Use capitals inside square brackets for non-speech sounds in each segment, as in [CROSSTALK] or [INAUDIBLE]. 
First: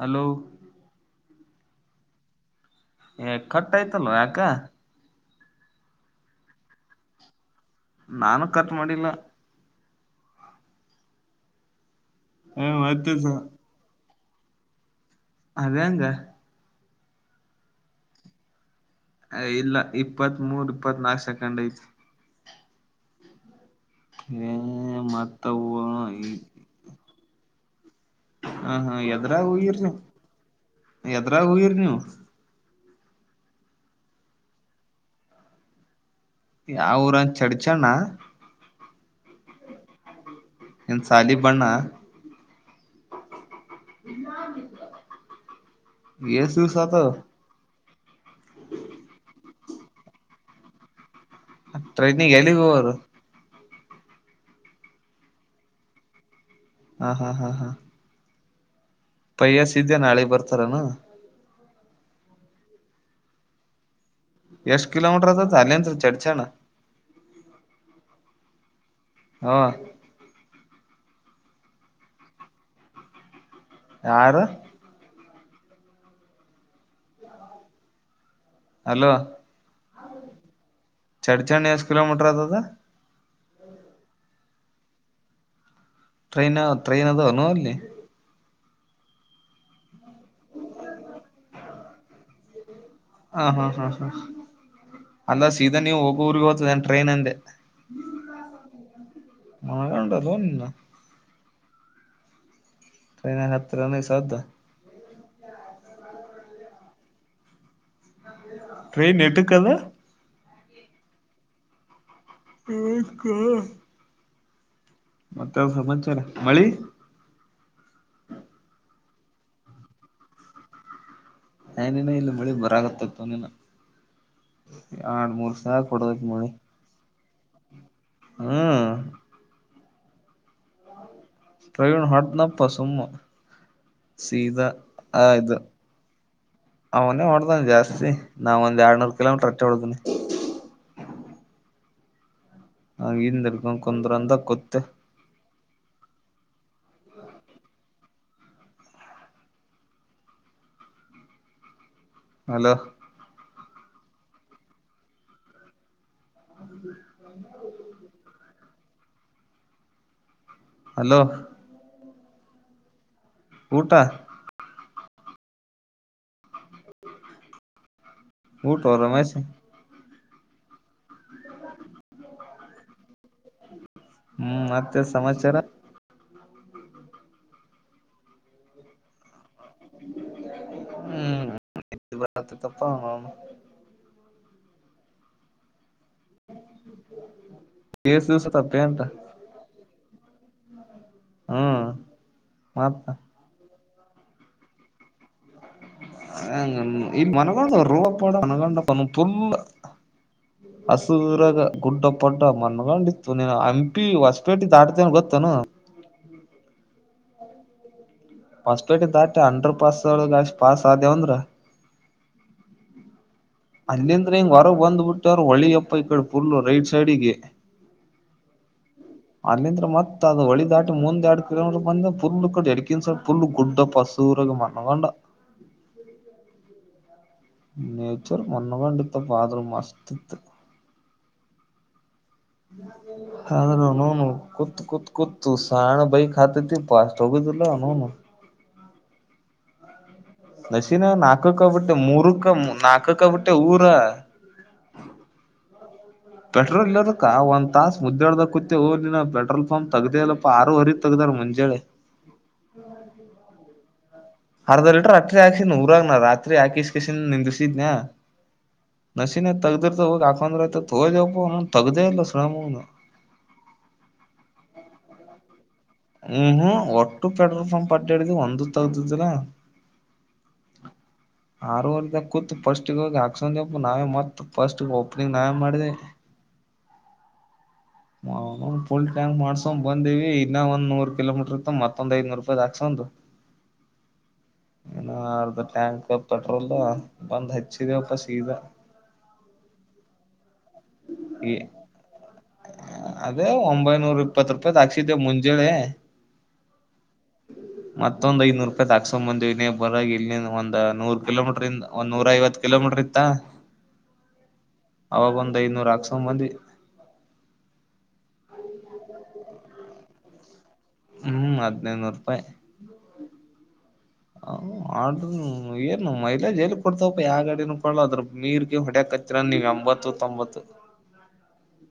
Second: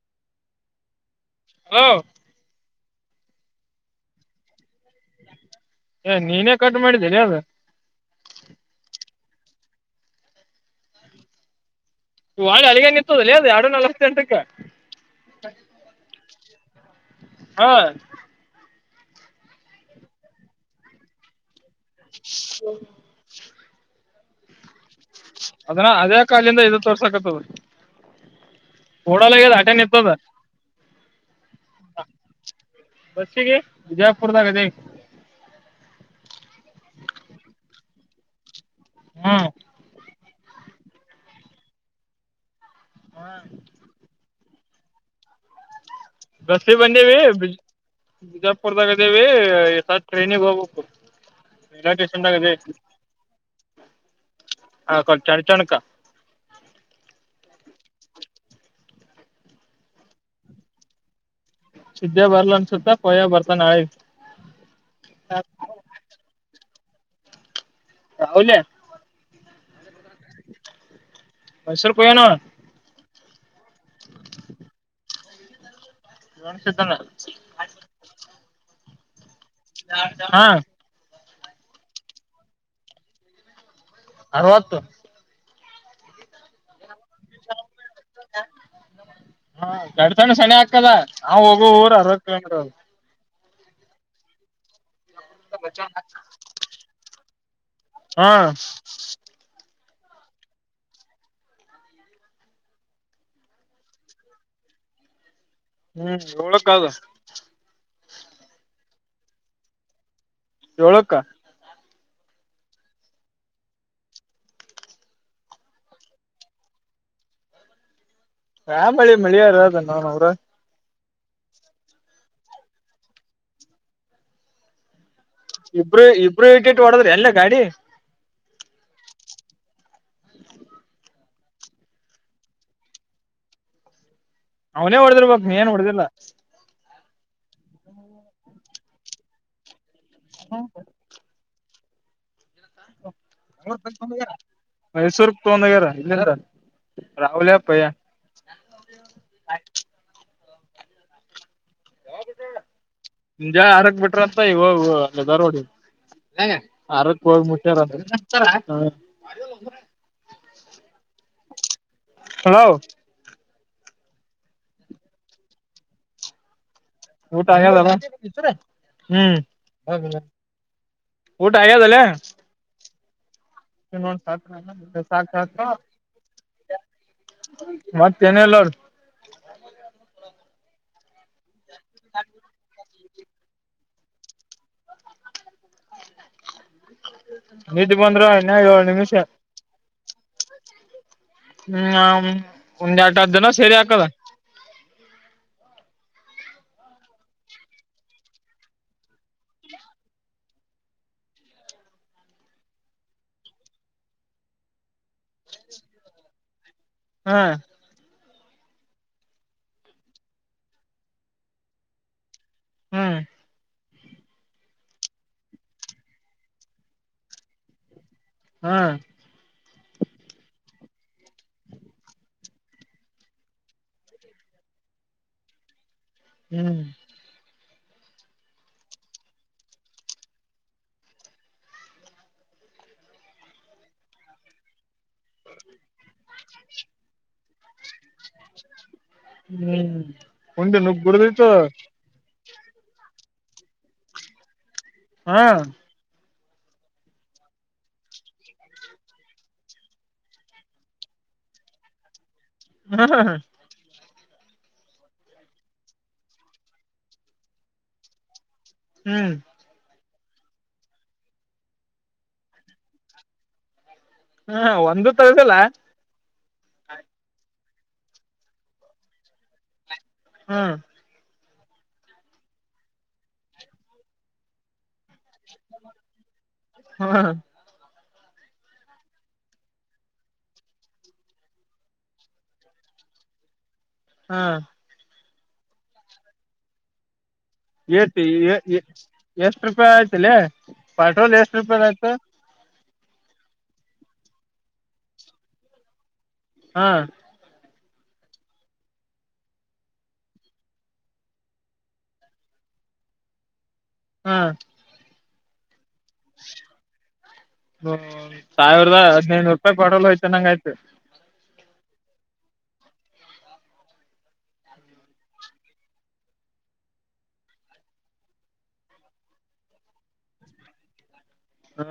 Hello ಹ ಏ ಕಟ್ಯ್ತಲ್ವ ಯಾಕ ಏ ನೀನೇ ಕಟ್ ಮಾಡಿದ್ದೀನೆ ಅವಾಗ ನಾನು ಕಟ್ ಮಾಡಿಲ್ಲ ಇವಾಗ ಹ ಅಲ್ಲಿಗ ಮತ್ತಸ ನಿತ್ತದಲ್ಲೇ ಅ ಎರಡು ನಲ್ವತ್ತ ಎಂಟಕ್ಕೆ ಅದೆಂಗ ಹಾ ಇಲ್ಲ ಇಪ್ಪತ್ ಮೂರ್ ಇಪ್ಪತ್ ನಾಲ್ಕು ಸೆಕೆಂಡ್ ಐತಿ ಹೂ ಇನ್ನೂ ಏನಿಲ್ಲ ಅದನ್ನ ಅದೇ ಕಾಲಿಂದ ಇದು ತೋರ್ಸಕತ್ತದ ಹ ಹಾ ಎಡ್ರಾಗ್ ಓಡಲಾಗ್ಯದ ಅಟೆ ಹೋಗಿರಿ ನೀವು ನಿಂತದ ಎಡ್ರಗ್ ಹೋಗಿರಿ ನೀವು ಬಸ್ಗೆ ಬಿಜಾಪುರ್ದಾಗ ಆದಿವಿ ಅವರಂದ ಚಡ್ಚಣ್ಣ ಹಾ ನ್ ಸಾಲಿ ಬಣ್ಣ ಹಾ ನಿಜ ಬಸ್ ಗೆ ಬಂದಿವಿ ಬಿಜಾಪುರ್ದಾಗ ಇದೇವಿ ಸ ಟ್ರೈನಿಗೆ ಹೋಗಬೇಕು ರೈಲ್ ವೆ ಸ್ಟೇಷನ್ ಟ್ರೈನಿಗೆ ದಾಗಾ ಎಲ್ಲಿಗ್ ಆದಿವಿ ಹೋಗೋರು ಆ ಕೊಚ ಅಳ ಚಣಕ್ಕಾ ಹಾ ಹಾ ಹಾ ಹಾ ಪೈ್ಯಾಸ ಇದ್ದ್ಯ ನಾಳೆಗ್ ಬರ್ತಾರನು ಸುದಿದ್ದ್ಯ ಬರ್ಲ ಅನ್ಸುತ್ತಾ ಕೊಯ ಬರ್ತಾನೆ ಆಯತು ಎಷ್ಟ ಕಿಲೋಮೀಟರದ ಅಲ್ಲಿಂದ ಚರ್ಚು ಹೌಲಾ ಹಾ ಮೈಸೂರು ಗೆ ಹೋಗ್ತೀನಿ ನೋಡು ಯಾರ ಇಾನ ಸ್ಧಂಗ ಹಲೋ ಹಾ ಚಡ್ಚಂಡ ಎಷ್ಟ ಕಿಲೋಮೀಟರ್ ಅದ ಅದು ಅರವತ್ತು ಟ್ರೈನ್ ಟ್ರೈನ್ ಅದನುೋ ಅಲ್ಲಿ ಹ ಗಡ್ ಸಣ್ಣ ಸಣೆ ಹಾಕದ ನಾವು ಹೋಗುವ ಊರ್ ಅರ್ವತ್ ಕಿಲೋಮೀಟರ್ ಹಾ ಹಾ ಹಾ ಹಾ ಅಲ್ಲ ಸೀದಾ ನೀವು ಹೋಗರ್ಿಗೆ ಹೋಗ್ತದ ಟ್ರೈನ್ ಅಂದೆ ಹಾ [UNINTELLIGIBLE] [UNINTELLIGIBLE] ಹ್ಮ್ ಏಳಕ್ಕ ಅದ ಟ್ರೈನ್ ಎಟ್ಟಕದ. ಏಳುಕ ಹಷ್ಟಕ ಮತ್ತೆ ಸಮಾಚಾರ ಮಳಿ ರ ಮಳಿ ಮಳಿಯಾರ ಅದನ್ನು ನೂರ ನೀಿನ ಇಲ್ಲಿ ಬಳಿ ಬರಗತ್ತತ್ತು ನೀಿನ ಇಬ್ರು ಇಬರು ಟೇಟ್ ಒಡದ್ರಿ ಅಲ್ಲ ಗಾಡಿ ಹೂ ಪ್ರವೀಣ್ ಹೊಡ್ದನಪ್ಪ ಸುಮ್ಮ ಸೀದಾ ಅವನೇ ಆ ಹೊಡದಿರ್ಬಕ್ ನೀ ಅದು ಏನ್ ಹೊಡದಿಲ್ಲ ಅವನೇ ಹೂಡ್ದಾನ ಜಾಸ್ತಿ ನಾವ ಒಂದ ಎರಡ್ನೂರು ಕಿಲೋಮೀಟರ್ ಹಟ್ಟೆ ಹೊಡ್ದನಿ. [INAUDIBLE] ಹಿಂದ ಹಿಡ್ಕೊಂಡ್ ಕುಂದ್ರ ಅಂದ ಕೂತ್ತೆ ಮೈಸೂರು. [UNINTELLIGIBLE] ಹಲೋ ಮುಜಾಲೆ ಆರಕ್ಕ ಬಿಟ್ರ ಅಂತ್ ಹ್ ಅ ದರೋಡಿ. ಆರಕ್ಕ ಹೋಗಿ ಮುಟ್ಟೈರ್ ಅಂತ್. ಹಲೋ. ಹಲೋ. ಊಟ. ಊಟ ಆಗ್ಯದಲಾ ಊಟ ರಮೇಶ್ ಹ್ಮ್. ಊಟ ಆಗ್ಯದಲಾ. [UNINTELLIGIBLE] ಹ್ಮ್ ಮತ್ತೆ ಸಮಾಚಾರ ಮತ್ತ ಏನ್ ಇಲ್ ನೋಡ್. ಹ್ಮ್ ಬರತ್ತಪ್ಪ ನಿದ್ದಿ ಎಸ್ ಬಂದ್ರಾ ದಿವ್ಸ ಇನ್ನ ಏಳ ತಪ್ಪೇಂತ ನಿಮಿಷ. ಹ್ಮ್ ಒಂದ್ ಮತ್ತ ಎಟ ಜನ ಸೇರಿ ಹಾಕದ. [UNINTELLIGIBLE] [INAUDIBLE] ಹಸುರಾದ ಗುಡ್ಡ ಪಡ್ಡ ಮನ್ಗೊಂಡಿತ್ತು ನೀನು ಹಂಪಿ ಹೊಸಪೇಟಿ ದಾಡ್ತನ್ ಗೊತ್ತನು. [INAUDIBLE] ಹ್ಮ್. ಹೊಸ್ಪೇಟೆ ದಾಟಿ ಅಂಡರ್ ಪಾಸ್ ಒಳಗ ಅಷ್ಟ್ ಪಾಸ್ ಆದೇವಂದ್ರ. ಹ್ಮ್. ಅಲ್ಲಿಂದ್ರ ಇಂಗ್ ಹೊರಗ್ ಬಂದ್ಬಿಟ್ಟವ್ರ ಹೊಳಿಯಪ್ಪ ಈ ಕಡೆ ಪುರ್ಲ್ಲ ರೈಟ್ ಸೈಡಿಗೆ. ಹಾ. ಅಲ್ಲಿಂದ್ರ ಮತ್ ಅದು ಹೊಳಿ ದಾಟಿ ಮುಂದೆ ಎರಡು ಕಿಲೋಮಟರ್ ಬಂದ ಪುಲ್ ಕಡೆ ಎಡಕನ್ ಸಲ್ ಪುಲ್ ಗುಡ್ಡಪ್ಪ. ತೂರಗ ಮಣಗಂಡ. ಹ್ಮ್. ನೇಚರ್ ಮನ್ನಗಂಡ್ ಇತ್ತ ಆದ್ರ ಮಸ್ತ್ ಇತ್ತು. ಹದ ನನು ಕೂತ್ ಕುೂತ್ ಕುೂತ್ ಸಾಣ ಭೈತೆೀ ಪಾಸ್ಟ್ ಹೋಗಿ [UNINTELLIGIBLE] ಹ್ಮ್. ಉಂಡಿ ನುಗ್ ನಸಿನ ಗುಡ್ದಿತ್ತು ನಾಲ್ಕಕ್ಕಬುಟ್ಟೆ ಮುರುಕ ನಾಲ್ಕಕ್ಕಬುಟ್ಟೆ ಊರ. ಹಾ. ಪೆಟ್ರೋಲ್ ಇಲ್ಲದಕ್ಕ ಒಂದ ತಾಸ ಮುದ್ದ್ಯಾಡ್ದ ಕುುತ್ತವು ಪೆಟ್ರೋಲ್ ಪಂಪ್ ತಗ್ದೇ ಇಲ್ಲಪ್ಪಾ ಆರುವರಿ ತೆಗ್ದ. ಮಂಜಳೆ. [INAUDIBLE] [INAUDIBLE] ಅರ್ಧ ಲೀಟ್ರ ರಾತ್ರಿ ಹಾಕಸಿದ ಊರಾಗನ ರಾತ್ರಿ ಹಾಕಿಸಕಸನ್ ನಿಂದ್ರಿಸಿದ್ನ. ಹ್ಮ್ ನಶೀನ ತೆಗದರತ್ವ. ಹಂದ್ರತ ತೋಪ್ಪ ನ ತಗದೆೇ ಇಲ್ಲ ಶ್ರಾಮ ಹ್ಮ ಒಂದು ತರದಲ್ಲ ಹ್ಮ್ ಹ್ಮ ಒಟ್ಟು ಪೆಟ್ರೋಲ್ ಪಂಪ್ ಅಡ್ಡ ಆಡಿಧಿವಿ ಒಂದು ತಗ್ದಿದ್ದಿಲ್ಲ. ಹ್ಮ್. ಆರವರೆದ ಕೂತ್ ಫಸ್ಟ್ ಹೋಗಿ ಹಕ್ಸಂದಪ್ಪ ನಾವೇ ಮತ್ ಫಸ್ಟ್ ಹ ಹಾ. ನ ಪುಲ್ ಟ್ಯಾಂಕ್ ಮಾಡ್ಸಕೊಂಡ್ ಬಂದೇವಿ. ಇನ್ನ ಒಂದ ನೂರು ಕಿಲೋಮೀಟರ್ ಇತ್ತ ಮತ್ತೊಂದ ಐದನೂರು ರೂಪಾಯಿ್ ಹಾಕ್ಸದು. ಹಾ. ಹ ಅರ್ಧ ಟ್ಯಾಂಕ್ ಪೆಟ್ರೋಲ್. ಬಂದ್ ಹಚ್ಚಿದೇವಪ್ಪ ಏತಿ ಸೀದಾ ಎಷ್ಟ ರೂಪಾಯಿ ಆಯ್ತಲ್ಲ ಪೆಟ್ರೋಲ್ ಎಷ್ಟ ರೂಪಾಯ ಆಯ್ತು ಅದೇ ಒಂಬೈನೂರ ಇಪ್ಪತ್ ರೂಪಾಯಿ ಹಾಕ್ಸಿದ್ದೆ ಮುಂಜಳೆ ಹಾ ಮತ್ತೊಂದ್ ಐನೂರು ರೂಪಾಯಿ ತ ಹಾಕ್ಸ್ಕೊಂಡ್ ಬಂದ್ವ ನೀ ಬರ ಇಲ್ಲಿ ಒಂದ ನೂರ್ ಕಿಲೋಮೀಟರ್ ಇಂದ ಒಂದ ನೂರ ಐವತ್ತು ಕಿಲೋಮೀಟರ್ ಇತ್ತ ಹಾ ಹ ಒಂದ ಐನೂರಾ ಹ್ಮ ಸಾವಿರದ ಹದ್ನೈನೂರು ರೂಪಾಯಿ ಪೆಟ್ರೋಲ್ ಹಯ್ತ ನಂಗ ಆಯ್ತು ಹದಿನೈನೂರು ರೂಪಾಯಿ [UNINTELLIGIBLE] ಹ ಆರು ಏನು ಮೈಲೇಜ್ ಎಲ್ಲಿ ಕೊಡ್ತಾವಪ್ಪ ಯಾವ ಗ ಅಡಿನ ಕೊಡ ಅದ್ರ ಮೀರ್ಗೆ ಹೊಡೆಚ್ಚ ನ್ ನಿಗ ಎಂಬತ್ತು ತೊಂಬತ್ತು ಹ್ಮ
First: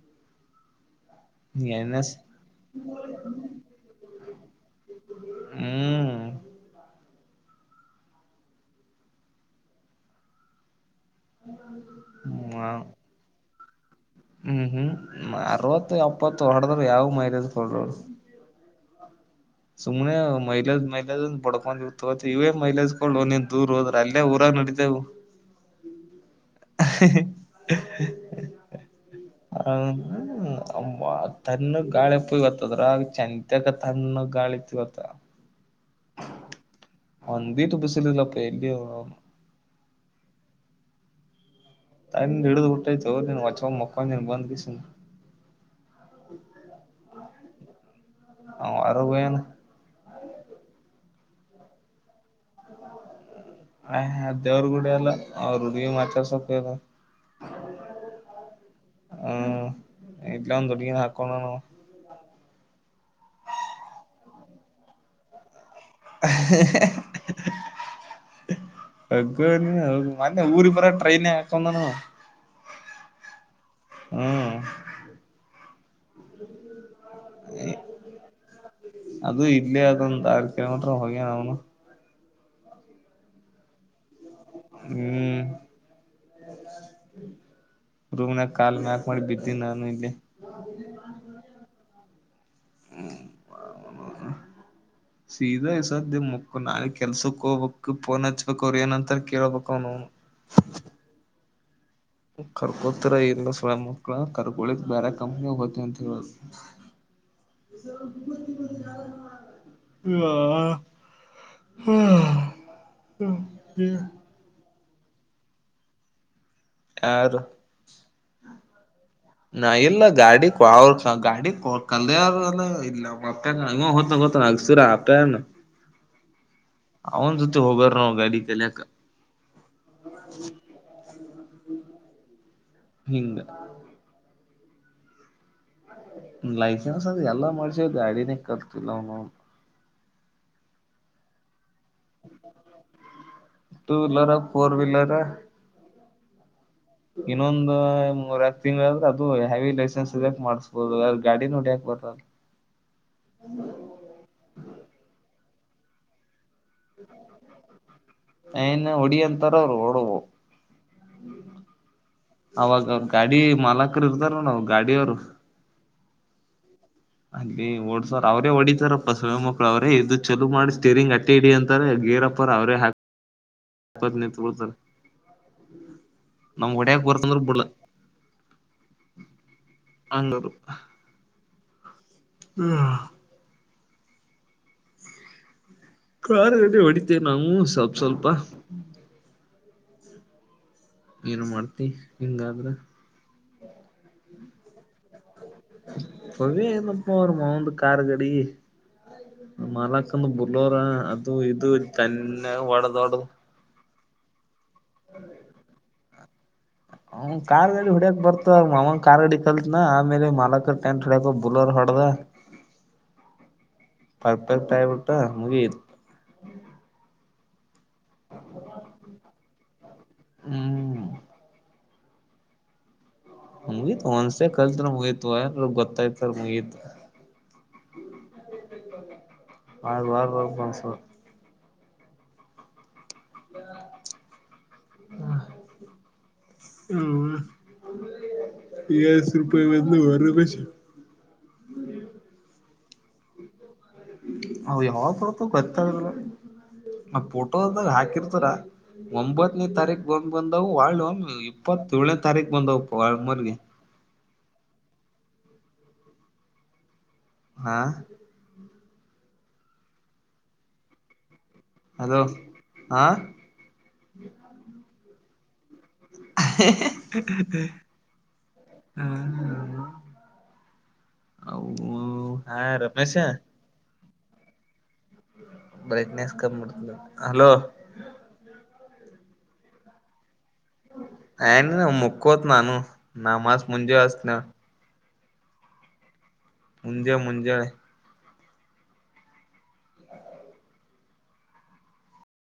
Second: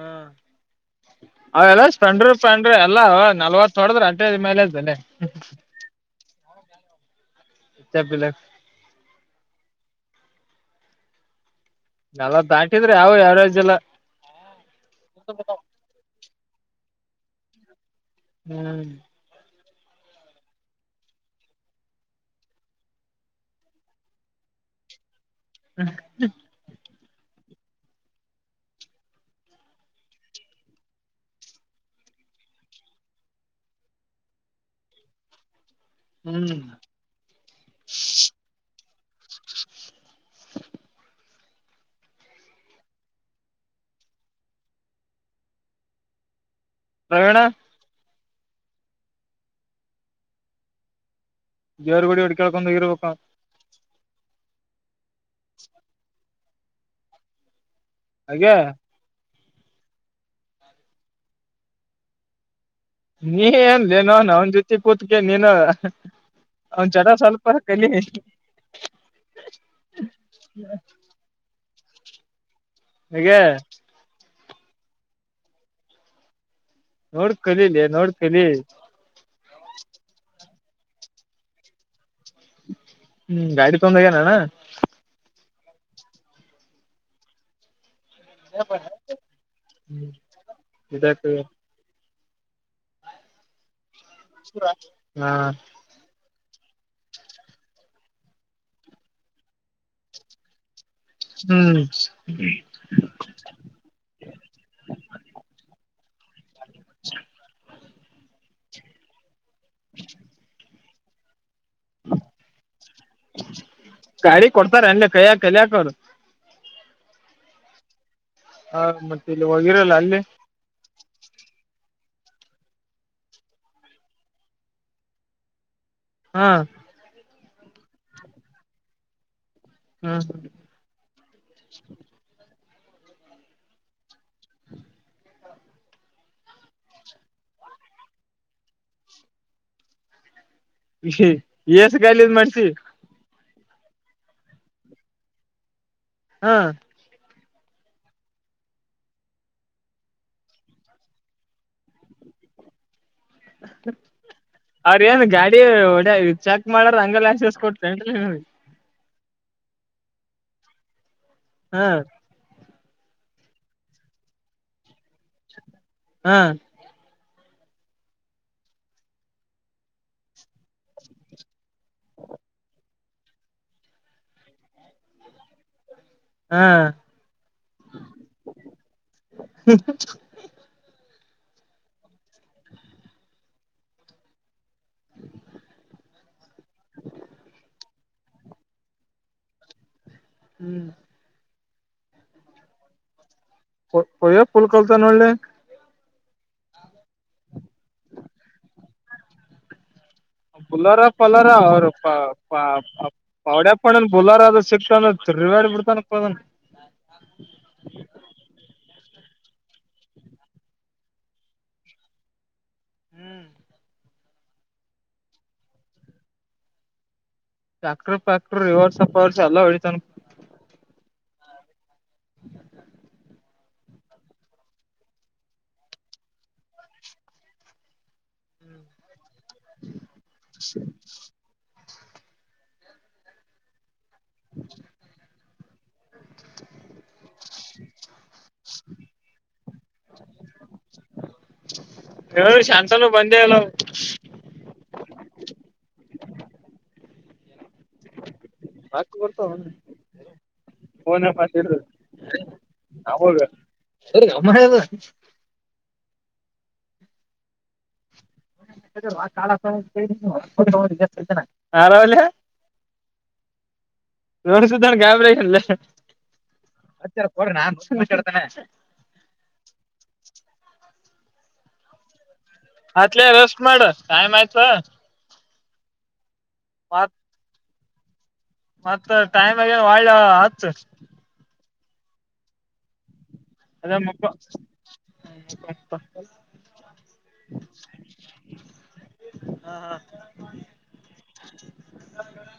ಅವೆಲ್ಲ ಎನ್ ಎಸ್ ಸ್ಪಂಡ್ರರು ಸ್ಂಡ್ರಿ ಎಲ್ಲಾ ನಲ್ವತ್ ತೊಡದ್ರ ಅಂಟೆ ಮೇಲೆದನ್ನೆ [UNINTELLIGIBLE] ಹ್ಮ್ ಎತ್ತ ಬಲ ನಲ್ಲ ದಾಟಿದ್ರೆ ಯಾವ ಯಾವ್ಯ್ಲ್ ಹ್ಮ್ ಹ್ಮ್ ಅರವತ್ತು ಎಪ್ಪತ್ತು ಹೊಡದ್ರ ಯಾವ್ ಮೈಲೇಜ್ ಕೊಡರು ಹ್ಮ್ ಸುಮ್ನೆ ಮೈಲಾಜ್ ಮೈಲಾಜ್ಂದ ಬಡ್ಕೊಂಡ್ರ್ತವ ಇವೇ ಮೈಲೇಜ ಒನನ್ ದೂರ್ ಹೋದ್ರ ಅಲ್ಲೇ ಊರ ನಡಿದ್ದೇವು ಹೌ ತಣ ಗಾಳಿ ಪಗತ್ತದ್ರ ಚಂತಗ ತ್ಣ ಗಾಳಿತ್ತು ಅತ್ರ ಹ್ಮ್ ಒಂದಿ ತುಪ್ಪಸಿಲ್ಲಲ್ಲ ಪ ಎಲ್ಲಿ ತ ನಿಡದ ಉಊಟಾಯತ ವಚ ಮುಕ್ ನೀ ಬಂದ ಕಸು ಪ್ರವೀಣ ಹ ಅರುಗನು ಬೇವರ್ ಗುಡಿ ಅಡ್ ಕಳ್ಕೊಂಡೋಗಿರ್ಬೇಕ ಆ ಅದೇವರುಗೂಡ ಅಲ್ಲ ಅವ್ರ ಹುಡ್ಗಿ ಮತಸೊಪ ಇಲ್ಲ [UNINTELLIGIBLE] ಹ್ಮ್ ಇಲ್ಲೊಂದು ಹುಡ್ಗಿ ನಾ ಅಕಂಡ್ವನ್ ನೀ ಏನ್ೇ ನೋನ್ ಅವನ್ ಜೊತಿ ಕೂತ್ಕ ನೀನು ಅವನ್ ಚಲ ಸ್ವಲ್ಪ ಕಲಿ ಹಗ್ಗ ಮನ್ನೆ ಊರಿ ಬರ ಟ್ರೈನ್ ಹಾಕಂದಾನ ಹಗೆ ಹ್ಮ್ ನೋಡ್ ಕಲೀಲಿ ನೋಡ್ ಕಲಿ ಅದು ಇಲ್ಲ ಅದ ತಾಪ ಕಲೋಮೀಟ ಹೋಗ ನ ಒನು ಹ್ಮ್ ಗಾಡಿ [UNINTELLIGIBLE] ಹ್ಮ್ ರೂಮ್ನಾಗ ಕಾಲ ಮ್ಯಾಕ್ ಮಾಡಿ ಬಿದ್ದಿ ನಾನು ಇಲ್ಲಿ ಇದಕ್ [INAUDIBLE] ಸೀದಾ ಸಧ್ಯ ಮು ನಾೆ ಕೆಲ್ಸಕ್ ಹೋಗ್ಬೇಕಕ್ ಪೋನ್ ಹಚ್ಬೇಕಕ್ ಅವ್ರ ಏನಂತಾರ ಕೇಳ್ಬೇಕ ಅವನು ಹ್ಮ್ ಕರ್ಕೋತರ ಇಲ್ಲ ಸಳ ಮಕ್ಳ ಕರ್ಕೊಳಿಕ್ ಬೇರೆ ಕಂಪ್ನಿ ಹೋತಿ ಅಂತ ಹೇಳ [INAUDIBLE] ವಾ ಗಾಡಿ ಕೊಡ್ತಾರ ಎ ಕಯ ಕಲಯಕ ಯಾರು ಹಾ ನಾ ಇಲ್ಲ ಗಾಡಿ ಅವ ಗಾಡಿ ಕೊಟ್ಟು ಕಲ್ದಾರ ಇಲ್ಲ [UNINTELLIGIBLE] ಹಾ ಅವನ್ ಜೊತೆ ಹೋಗಾರ ಗಾಡಿ ಕಲಿಯಕ ಹ್ಮ ಹ್ಮ ಹಿಂಗ [INAUDIBLE] ಲೈಸೆನ್ಸ್ ಅದ ಎಲ್ಲ ಮಾಡಸ ಗಾಡಿನೇ ಕಲ್ತಿಲ್ಲ ಅವನು ಎಸ್ಟ್ ಲೈಸೆಸಸ್ ಮಾಡ್ಸಿ ಟೂ ವೀಲರ ಫೋರ್ ವೀಲರ ಹ್ಮ ಇನ್ನೊಂದ ಮೂರಕ್ ತಿಂಗಳಾದ್ರೆ ಅದು ಹೆವಿ ಲೈಸೆನ್ಸ್ ಇದಕ್ ಮಾಡ್ಸ್ಬೋದು ಅ ಗಾಡಿನೆ ಹೊಡಿಯಾಕ್ ಬರಲ್ಲ ಅರೇ ಏನು ಗಾಡಿ ಹೊಡಿಯಾಕ್ ಹೊಡಿಯಂತಾರ ಅವರು ಓಡವು ಹಾ ಅವಾಗ ಅವರು ಗಾಡಿ ಮಾಲಕರು ಇರ್ತಾರೆ ನೋಡು ಗಾಡಿಯ ಅವರು ಹಾ ಅಲ್ಲಿ ಓಡ್ಸರ್ ಅವ್ರೇ ಹೊಡಿತಾರಪ್ಪ ಸೂಳೆಮಕ್ಳ ಅವ್ರೇ ಇದು ಚಲೋ ಮಾಡಿ ಸ್ಟೀರಿಂಗ್ ಅಟ್ಟೆ ಇಡಿ ಅಂತಾರೆ ಗೇರಪ್ಪರ ಅವೇ ಹಾಕಿ ನಿಂತ್ಕೋತಾರೆ ಹಾ ನಮ್ಮಗೆ ಹೊಡಿಯಾಕೆ ಬರ್ತದೆ ಅಂದ್ರು ಬಿಡ್ಲಲ್ಲ ಹಂಗ ಅದು ಹ್ಮ ಕಾರು ಹೊಡಿತೇವೆ ನಾವು ಸ್ವಲ್ ಸ್ವಲ್ಪ ಹ್ಮ್ ಏನು ಮಾಡುತಿ ಹಿಂಗಾದ್ರ ಹೊಡಿಯಾಕ್ ಫುಲ್ ಕಲ್ತಾನಾ ನೋಡ್ಲೆ ಪವಿ ಏನಪ್ಪಾ ಅವರ ಮಾವನ ಕಾರ್ ಗಾಡಿ ಮಾಲ್ ಬುಲೋರ ಬುಲರ ಅದು ಪಲರ ಇದು ಅವ್ರು ತನ್ನೆ ಹೊಡೆದು ಹೊಡೆದು ಬುಲಾರ ಅದು ಸ್ವಿಫ್ಟ್ ತಿರ್ಗಾಡ್ತ ಬಿಡ್ತಾನಪ್ಪಾ ಅದನ್ನ ಅವ ಕಾರ್ಲ್ಲಿ ಹೊಡ್ಯಕ್ ಬರ್ತವನ ಕಾರ್ ಅಡಿ ಕಲ್ತ್ನ ಆಮೇಲೆ ಮಾಲಕರ್ ಟೆಂಟ್ ಹೊಡ್ಯಕ ಬುಲರ್ ಹೊಡ್ದ ಹ್ಮ್ ಪರ್ಫೆಕ್ಟ್ ಆಗಿಬಿಟ್ಟ ಮುಗಿತ್ ಟ್ರ್ಯಾಕ್ಟ ಪಾಕ್ಟರ್ ರಿವರ್ಸ್ ಪವರ್ಸ್ ಎಲ್ಲ ಹೊಡಿತನ ಹ್ಮ್ [UNINTELLIGIBLE] ಮುಗಿತು ಒಂದಸತಿ ಕಲಿತ್ರೆ ಮುಗಿತು ಎಲ್ ಗೊತ್ತಾಯ್ತಾರ ಮುಗೀತು ಹ್ಮ್ ಹೊಡೆದು ಹೊಡೆದು ಮಲಗಿಸು [UNINTELLIGIBLE] [UNINTELLIGIBLE] ಹ್ಮ [UNINTELLIGIBLE] ಹೇಳಿ ಶಂತಾನೂ ಬಂದೇಯಿಲ್ಲ ಯಾವಾಗ ಬರುತೋ ಗೊತ್ತೆಹಾಗಲ್ಲ ಮತ್ ಪೋಟೋದಾಗ ಹಾಕಿರ್ತಾರ ಮತ್ ಬರ್ತಾವ ಒಂಬತ್ತನೇ ತಾರೀಕ ಬಂದ್ ಬಂದವು ಫೋನ್ ಮಾತಾಡ್ರಿ ಇಪ್ಪತ್ತ ಏಳನೇ ತಾರೀಕ್ ಬಂದವು [UNINTELLIGIBLE] ಸರಿ ನಮ್ಮ ಮನೇದು ಹ ಆ [UNINTELLIGIBLE] ಹಲೋ ಯಾರವ್ರೇ ಹಾ ನೋಡ ಸೂದನ್ ಗಾಬರಿ ಆಯ್ತನ್ಲೆ ಅಲ್ಲರ ನಾಷಡ್ತೇನೆ [UNINTELLIGIBLE] ಅವು ಹಾ ರಮೇಶ ಆತ್ಲೆ ರಸ್ಟ್ ಮಾಡ ಕಾಯ ಮಾಹಿತ ಬ್ರೈಟ್ನೆಸ್ ಕಮ್ಮ ಹಲೋ ಮತ್ತ ಟೈಮ್ ಆಗನ್ ಒಳ್ಳ ಹತ್ ನ ನ ಮುಕ್ಕೋತ್ ನಾನು ನ ಮಾಸ್ ಮುಂಜೆವಸ್ನೆ ಹಪ್ಪ ಮುಂಜೆ ಮುಂಜೆ ಹಾ ಹಾ